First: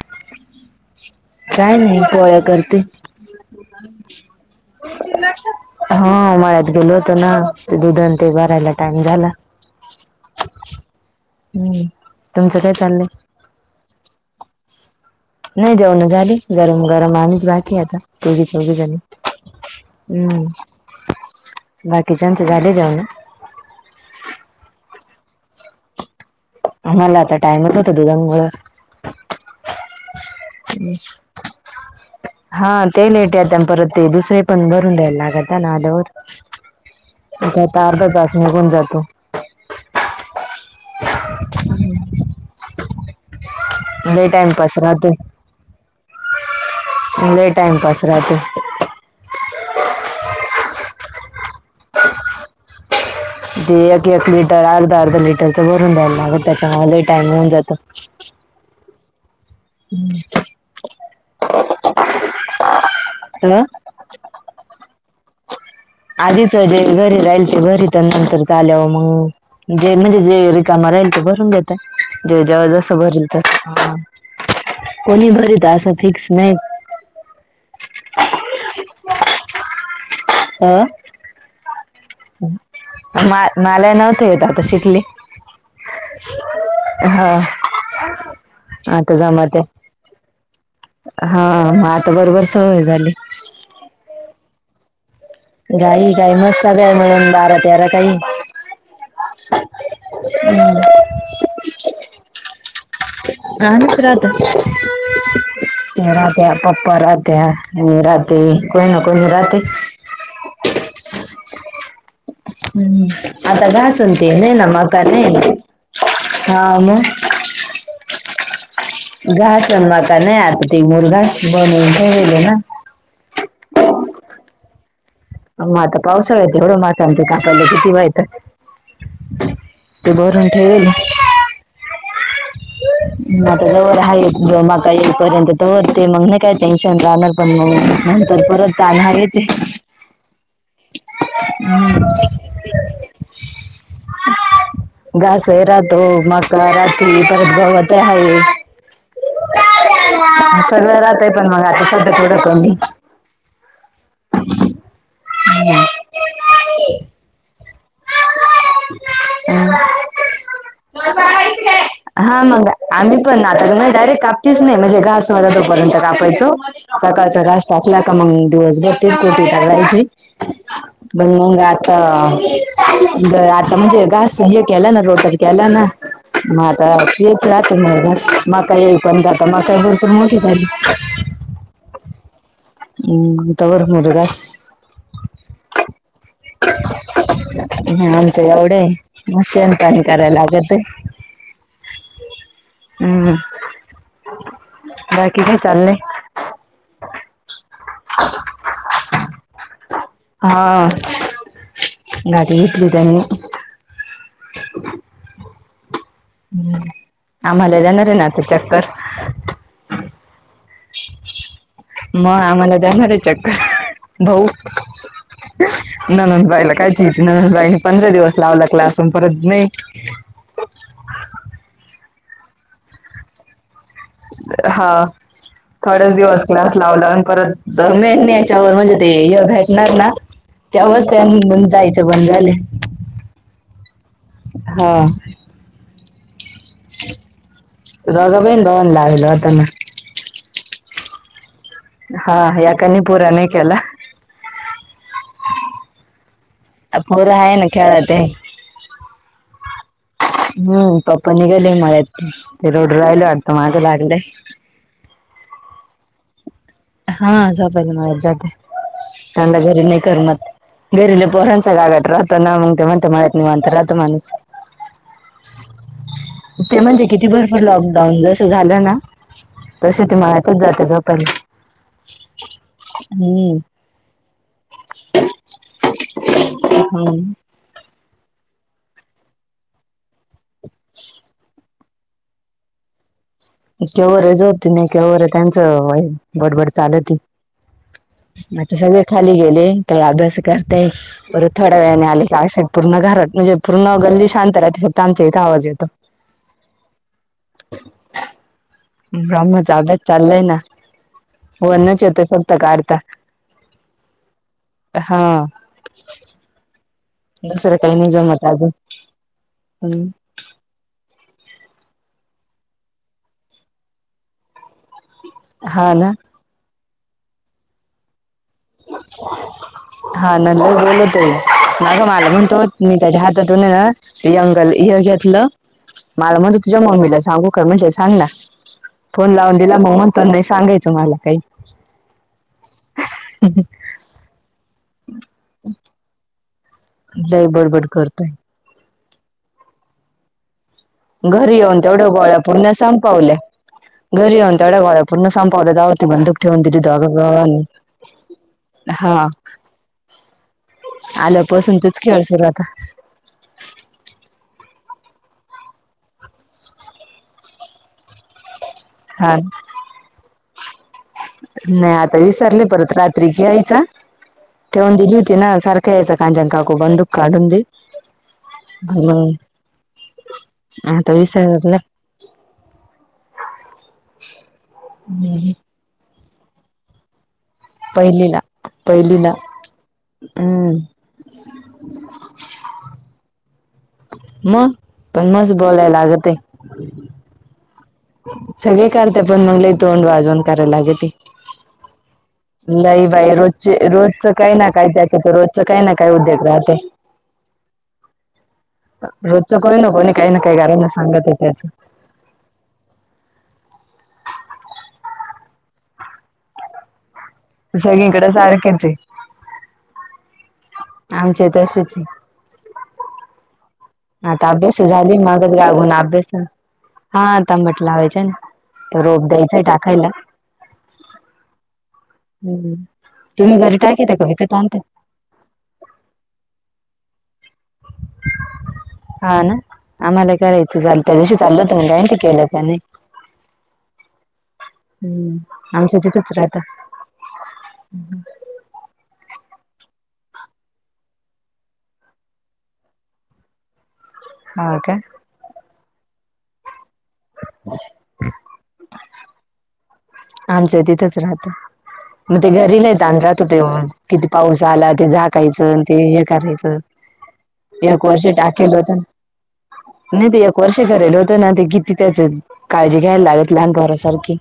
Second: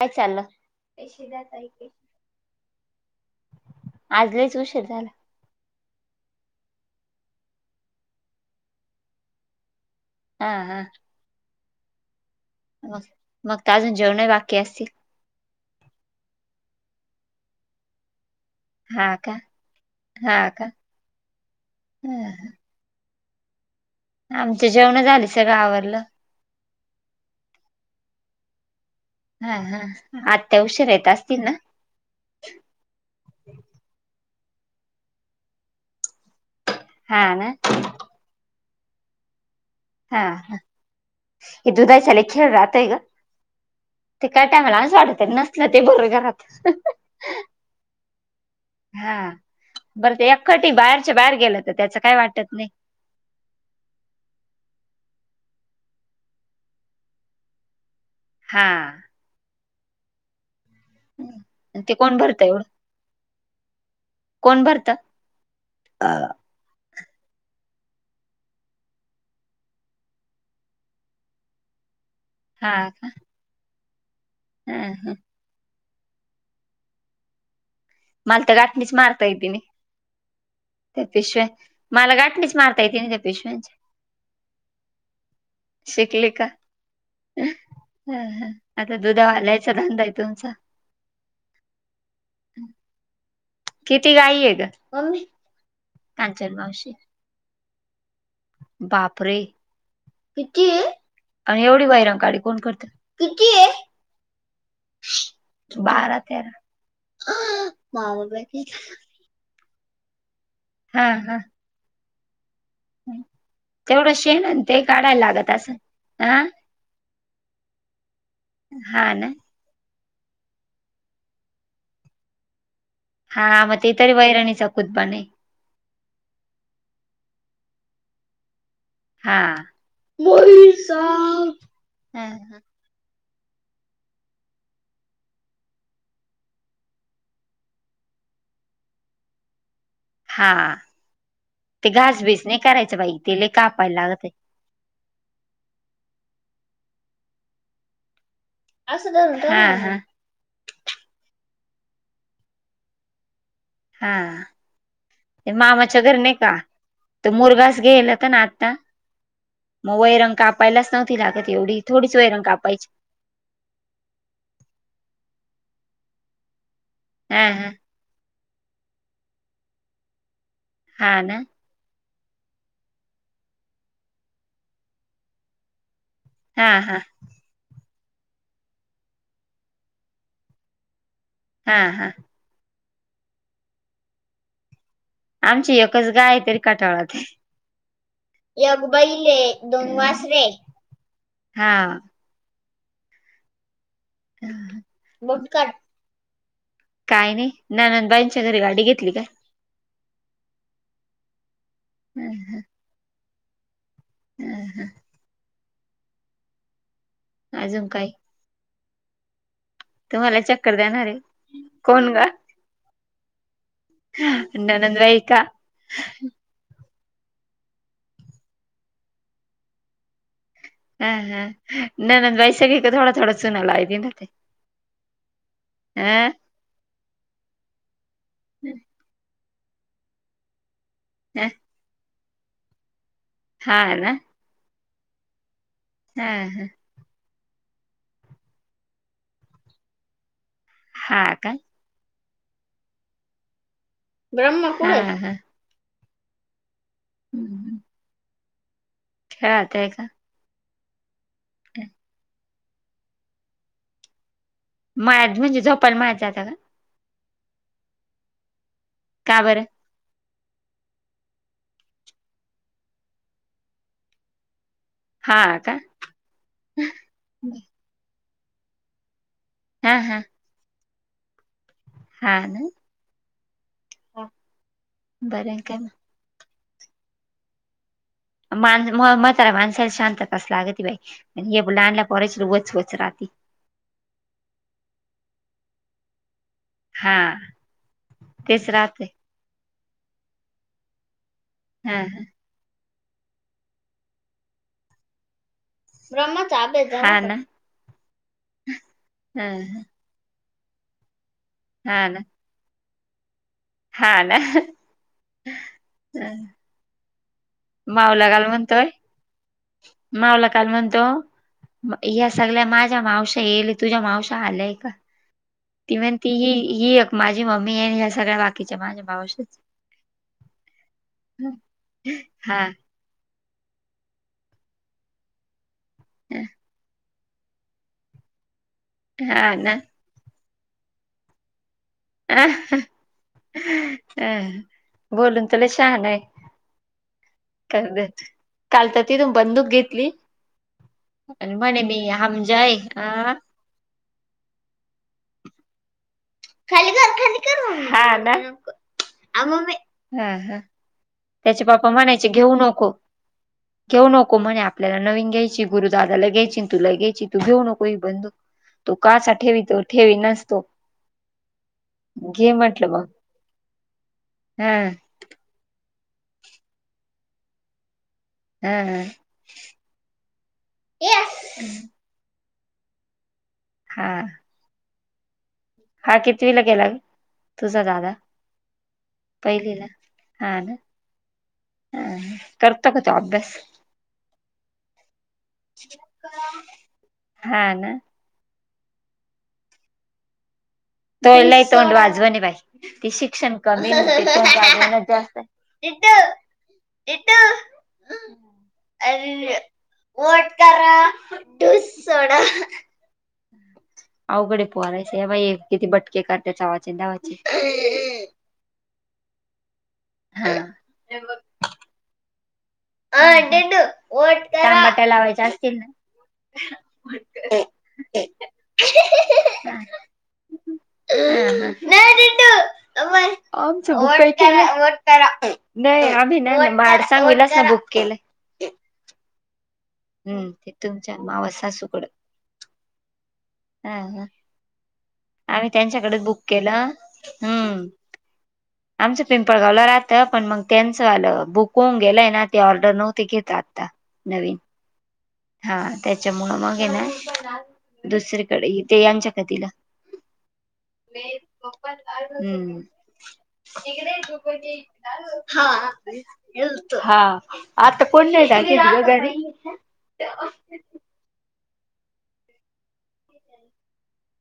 काय चाललं? यन पया करते. आज लईच हा म उशीर झाला. [unintelligible] गेलो होत ना दुधन ते भरायला टाइम झाला. हा हा हम्म तुमचं काय मग चाललंय? मग त अजून जेवणं बाकी असतील. नाही जेवणं झाली गरम गरम आमीच बाकी आता तूमी चौघीजणी हा का हा हम्म. का बाकीच्याचे झाले जेवणं. आमचे जेवणं झाली सगळ आवरलं. मलात टाइमच होत दुधांमुळे हा हा. आत्या उशीरा येत असतील ना? हा ते लेट येत परत ते दुसरे. पण बरून द्यायला लागता ना हा ना [unintelligible] अर्ध तास निघून जात. [unintelligible] हा हे दुधाच्या लय खेळ राहतेय ग. लय ते काय टाइमपास टायमला राहतो [unintelligible] नसलं ते बरो घरात लय टाइमपास राहतो. हा बरं ते एखाटी बाहेरच्या बाहेर गेलं तर त्याच काय वाटत नाही. ते एक एक लिटर अर्धा अर्धा लिटरच भरून द्या ना अग त्याच्या मलाही टाइम होऊन जात. हा. हम्म. ते कोण भरत व हम. कोण भरत अ आधीच जे घरी राहिल ते घरी तर नंतर झाल्यावर मग जे म्हणजे जे रिकाम राहील ते भरून घेते. जेव जेव्हा हा जसं का भरत कोणी भरीत असं. फिक्स नाही. मलत ग अटनीच मारतायदिन अ त्या पिशव्या मला गाठणीच मारता येते नाही त्या मा पिशव्यांचे मला नव्हतं येत आता शिकले शिकली का हा ह आता दुधा वालायचा धंदा आहे तुमचा? हा आता बरोबर सवय झाली. ह. गाई कााई मस्त बय म्हणून बारा तेरा काही बापरे किती आणि एवढी वैरंग काडी कोण करत कान करात हाय ते रात्या पप्पपा रात्या आणि राते मामा कोय ना कोय राते हा हा हम् आता तेवढं घासून ते शेण नाही आणि ना मका काढायला नाही ना लागत असं हा मग हा ना घास अनवा का नाही आता तेी मुल घास बनवून ठेलेले ना हा मग ते तरी वैरणी चकूत बणे मात पावसाळ येत एवढ माता आणते काकायला कतीिवा येतं हा ब ह ठेवेल ह आता ज आहे जमा का येईपर्यंत दते मग नाही काय टेन्शन राहणार पण मग तर परत आलणार आहेच हा ते घासबीस नाही करायच बाई तला कापायला लागत घास आहे राहातो मका रात्री पात गवत आहे असं हा हा सगळं राहतंय पण मग आता शध थोडं कमी हा ते मामाच्या घर नाही का तर मुर्गा ग येलता ना आता म व वैरण अपायलाच नव लागत त एवढ ोडी सोय वैरण हा अपयच च नाही म्हणे घासवा य टाकायचो सकाकारचा हा का हा टाकला का मग दिवस बत्तीस कोटी टयची हा ना बंगा त बर आता म्हणजे घास हे केला ना रोटरी केला ना हा ह हा तर तेच राहते म म काय येई पण दता म काय होल त मोठ झाली हा हा हम्म तगोड मर ग आमची एकच गाय तरी कटाळात आमचं एवढे एक बैल आहे शिन दोन पाणी वासरे करायला आहे लागत हा हम्म बाकी काय बुटकट चालले काय नाही नानांदबाईंच्या घरी गाडी घेतली का हा गाडी इेतली तणे हम्म हम् हम्म आम्हाला अजून जाणार काय रे ना अस चक्करकर तुम्हाला चक्कर देणार आहे कोण ग मग आम्हाला जा भाऊ ननंदबाई का ननंद बाईला काय न बाई पंधरा दिवस लावला क्लासून परत नही. हं हं नणंदबाई सगळीकडे थोडा थोडा चूना लाविल. हा. थोडच अ दिवस क्लास लावला परत मेन यांच्यावर म्हणजे [unintelligible] नाही ना, त्यावर त्या जायच बंद झाले. हा आहे ना. हा हा हा [unintelligible] लागेला व्हताना. हा का? हा यकाने पुरा नही केला. ब्रम्हपूरये? हं हं. पोरं आहेत ना खेळायत्या. काय होतंय? का हम्म पप्पा निघाले मळ्यात, रडू राहिलं वाटतं माग लागलंय. मळ्यात म्हणजे झोपायला मळ्यात जातात का? हां [unintelligible] मळ्यात जात्यात, का त्याणला बरं घरी नाही करमत. घरी लई पोरांचा गागाट राहतो ना. मग ते म्हणतात मळ्यात निवांत राहतो माणूस. हा का ते म्हणजे किती भरपूर? लॉकडाऊन जसं झालं ना हा तशे ते हा माळ्यातच जाता झोपयला. हम्म. बरंय का ना? हम्. माण म्हताऱ्या माणसाला शांतताच लागती बाई. अन हे लहानल्या पोरांची वच वच राहती. केवरहि झोपती नाही, केवरही त्यांचं व्हय गडबड चालती. हा तेच आता सगळे राहतय खाली गेले काही अभ्यासं करताय. बरं थोड्या हा वेळाने हा आले का अशा पूर्ण घरात म्हणजे पूर्ण गल्ली शांत राहते. फक्त आमच्या इथं आवाज येतो. ब्रम्हचा अभ्यास झाला का? हा ना. ब्रह्मचा हा अभ्यास चाललाय ना. हो ना जते फक्त काढता. हा ना. हा हम्म. दुसरं काही नाही जमत आजून. मावला काल म्हणतो. या सगळ्या माझ्या मावश्या येयेल. तुझ्या मावशा आल्याय का? हा ती ना म्हणती हि एक माझी मम्मी आहे. ह्या सगळ्या बा हा नंतर बोलतोय. ना गं मला म्हणतो हा होत मी त्याच्या हात त्यातून ना यंगल हय घेतलं, माल म्हणतो तुझ्या मम्मीला सांगू का? म्हणले सांग ना. फोन हा लावून ना दिला, मग म्हणतो नाही सांगायचं मला काही. अं अहं, बोलून त लई शाहना ये. लय बडबड करु देत. करतोय काल तर तिथून बंदूक घेतली. आणि घरी येऊन म्हणे तेवढ्या मी गोळ्या हमजा पूर्ण आहे हा संपावल्या. घरी येऊन तेवढ्या गोळ्या पूर्ण संपावल्या तेव्हा ती बंदूक ठेवून दिली खाली दोघा कर, खाली कर भावांनी ना. हा ना. हा आ मम्मी, हं हं. त्याचे आल्यापासून पप्पा तेच खेळ म्हणायचे सुरू घेऊ आता नको, घेऊ नको म्हणे आपल्याला नवीन घ्यायची, गुरु दादाला घ्यायची, तुला घ्यायची, तू घेऊ नको हि बंदुक. तू का आसा हा ठेवी तो, ठेवी नास तो. नाही आता विसारले परत. रात्री घ्यायचा, हा ठेवून दिली होती ना सारख कायचा कांज्या अन काकु बंदुक काढून देऊ. हा हं आता विसरला. हा. [unintelligible] हा कितवीला गेला गं तुझा दादा पहिलीला पहिलीला पहिलीला हा हम्म ना ह करतो का तो अभ्यास मग पण मस बोलाय लागते. हा ना सगळे काढते पण मंगलई तोंड वाजवन काढते. तो लय ए तोंड वाजवान ये लई ते बाई शिक्षण रोजचे कमी अन त्याच रोजचं काही ना काही तोंड वाजवनच त्याच तर जास्त रोजचं काही ना काही उद्योग राहते हाय एटा ह रोजचं कोणी ना कोणी अल् काही ना ओट काही घरांना करा सांगत आहे त्याच डूस सोडा अवघडे पोहालायच बा किती बटके कर त्याचा वाचेन द्यावा सगळीकडे सारखेन चय हा आमचे तसेचय ह अडड आता अभ्यास झाली मगच रागून अभ्यास हाता म्हटलंवायच ना रोप द्यायचांय टाकायला नाय डिडू हम्म. होतड तुम्ही घरी आमचं टाकीता का होतंय कय विकत आणता होतड-होतड नाही आम्ही नाही माडसां विलासन बुक केला हा ना आम्हाला करायचं चाल त्या दिवशी चाललं होत म काय सासूकडं ते केलं त्याने हा हा आम्ही आमचं त्यांच्याकडेच तिथंच बुक राहतं केलं. हम्म आमचं पिंपळगावला राहंत पण मग त्यांचं आलं बुकवून गेलंय ना ते ऑर्डर नव्हती घेत आता नवीन हो काय हा त्याच्यामुळं मग ये ना दुसरीकडे ते यांच्या कधीला आमचं ही तिथंच राहतं मग ते हम्म. घरीला तांढ रात होते मग किती पाऊस आला ते झाकायच हा ते हे करायचं येतो. हा आता एक वर्ष कोण नाही टाकेल राहतेय होतं गं ना घरी नाही ते एक वर्ष करायल होतं ना ते किती त्याच काळजी घ्यायला लागत लहानपोरां सारखी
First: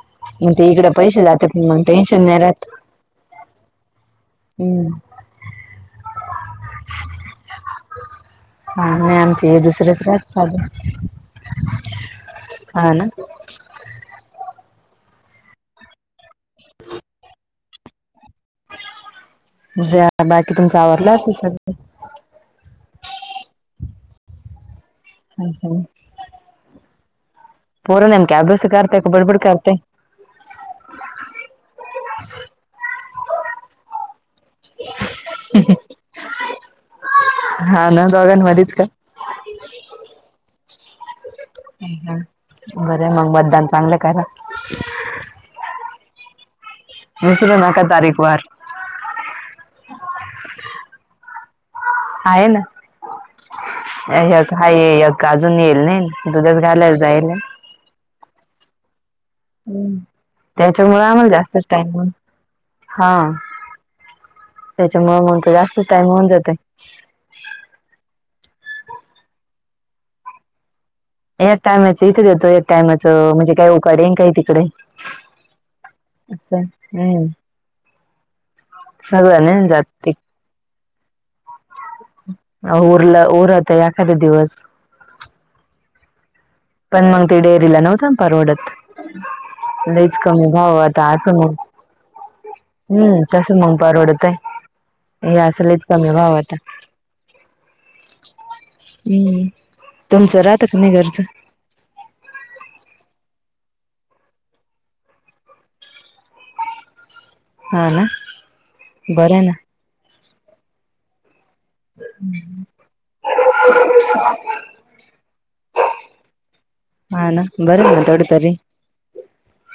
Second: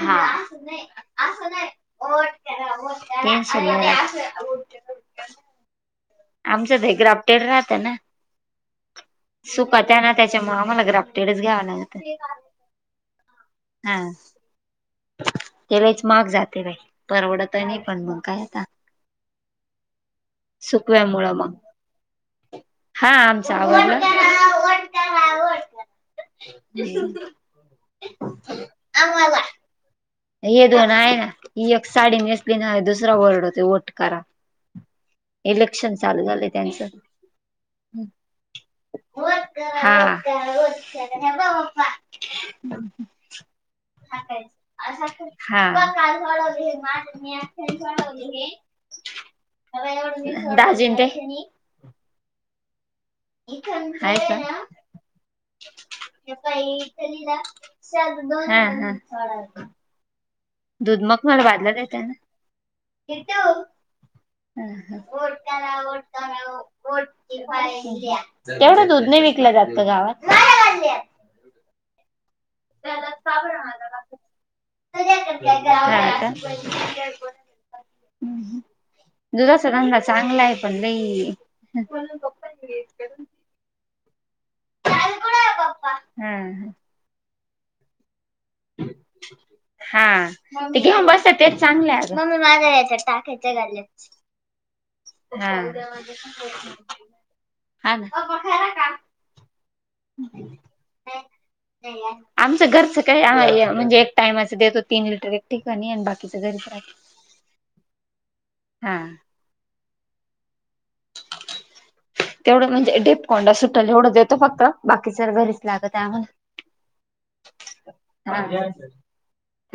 हा असं नाही असं नाही मग टेन्शन ओट नाही राहत करा ओट करा न अस ओट हम्म करा आमचं ते ग्राफ्टेड राहतं ना हा नाही आमचे हे सुका दुसरेच त्या ना राहत त्याच्या म चालू आम्हाला ग्राफ्टेडच घ्याव लागतं हा ना हम तेलाच माग जाते बाई परवडत नाही पण मग काय आता जा बाकी तुमचं सुकव्या आवरलं मुळं असेल मग हा आमच आवडला. हम हा पोरं नमक्या अब्यास करतेय का बडबड आम्हाला करतेय हे दोन आहे ना ही एक साडी नेसली ना दुसरा वरडतोय ओट कारा इलेक्शन चालू झालंय त्यांचं हा ना दोघांमध्येच का ओट करा ओट करा हा घर मग बदान चांगलं करा हा आ माझ मी विसरू नका आढवले तारीख वार हे बगा एव्हडं आणी भाजीन ते आहे ना का हा अ य हा ये य अजून येईल नाही दुधास घालायला जायला हा हा दुध त्याच्यामुळे मग आम्हाला मला जास्तच वाडलाला आहे टाइम त्याना हा हा- हा त्याच्यामुळे ओट मग तो करा जास्तच ओट टाइम होऊन करा जातोय ओटची फाईल द्या. चल केवढं दूध नाही विकलं जात का गावात याक टायमाच इथं देतो एक टायमाचं म्हणजे काही उकाडेन काही तिकडे हा का असं ह-ह हम्म सगळं दुधाचा नाही जात रंगा ते चांगला आहे पण लई उरलं उरत एखादा दिवस हम् पण मंग ते डेरीला नव्हतं ना परवडत हा लईच कमी भाव ते घेऊन आता बसतात असं मग तेच चांगल आहे हम्म तसं मग अग परवडत आहे हे असलेच कमी व्हाव आता हा का हम्म तुमचं राहतं क नाही घरचं आमचं घरचं काय म्हणजे एक टाइमाच देतो तीन लिटर एक ठिकाणी आणि बाकीच घरीच ह हा ना बरं ना तेवढं म्हणजे डेिपकोंडा सुटला एवढं देतो फक्त बाकीच घरीच लागत आम्हाला हा ना बर ना तेवढं हा तरी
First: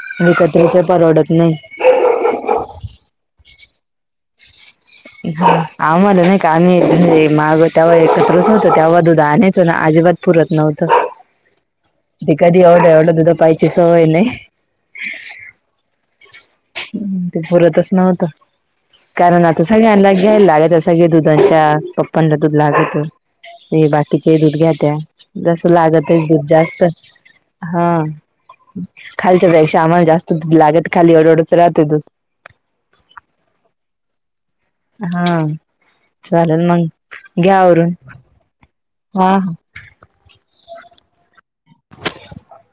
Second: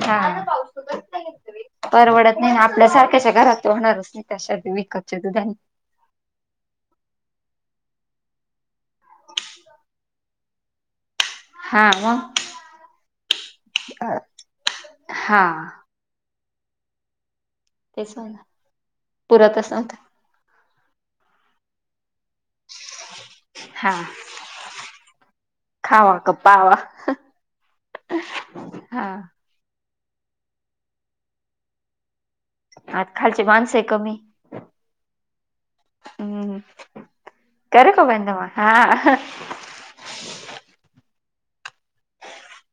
हा. विकत [unintelligible] परवडत. नाही परवडत नाही ना आपल्या सारख्याच्या घरात टर होणारच नाही त्याशात बी ह आम्हाला नाही का आम्ही [unintelligible] माग तवा एकत्रच होतो तेवा दूध आणायचो ना अजिबात पुरत नव्हतं. हा ते मग कधी एवढं एवढं दुध पाहायची सवय नाही. हा ते पुरतच तेच नव्हतं म्हणा कारण आता पुरतच सगळ्यांना नव्हतं घ्यायला लागत अस सगळे दुध आणि चहा प पप्पाना दूध लागत हे हा बाकीचे ही दूध घेत्या जसं खावा लागतच का दूध पावा जास्त हा हा खालच्या पेक्षा आम्हला जास्त दुध लागत खाली एवढं एवढं राहत दूध आत खालचे माणस ये कमी हा हम्म चालेल मग घ्या आवरून करू का बंद मग हा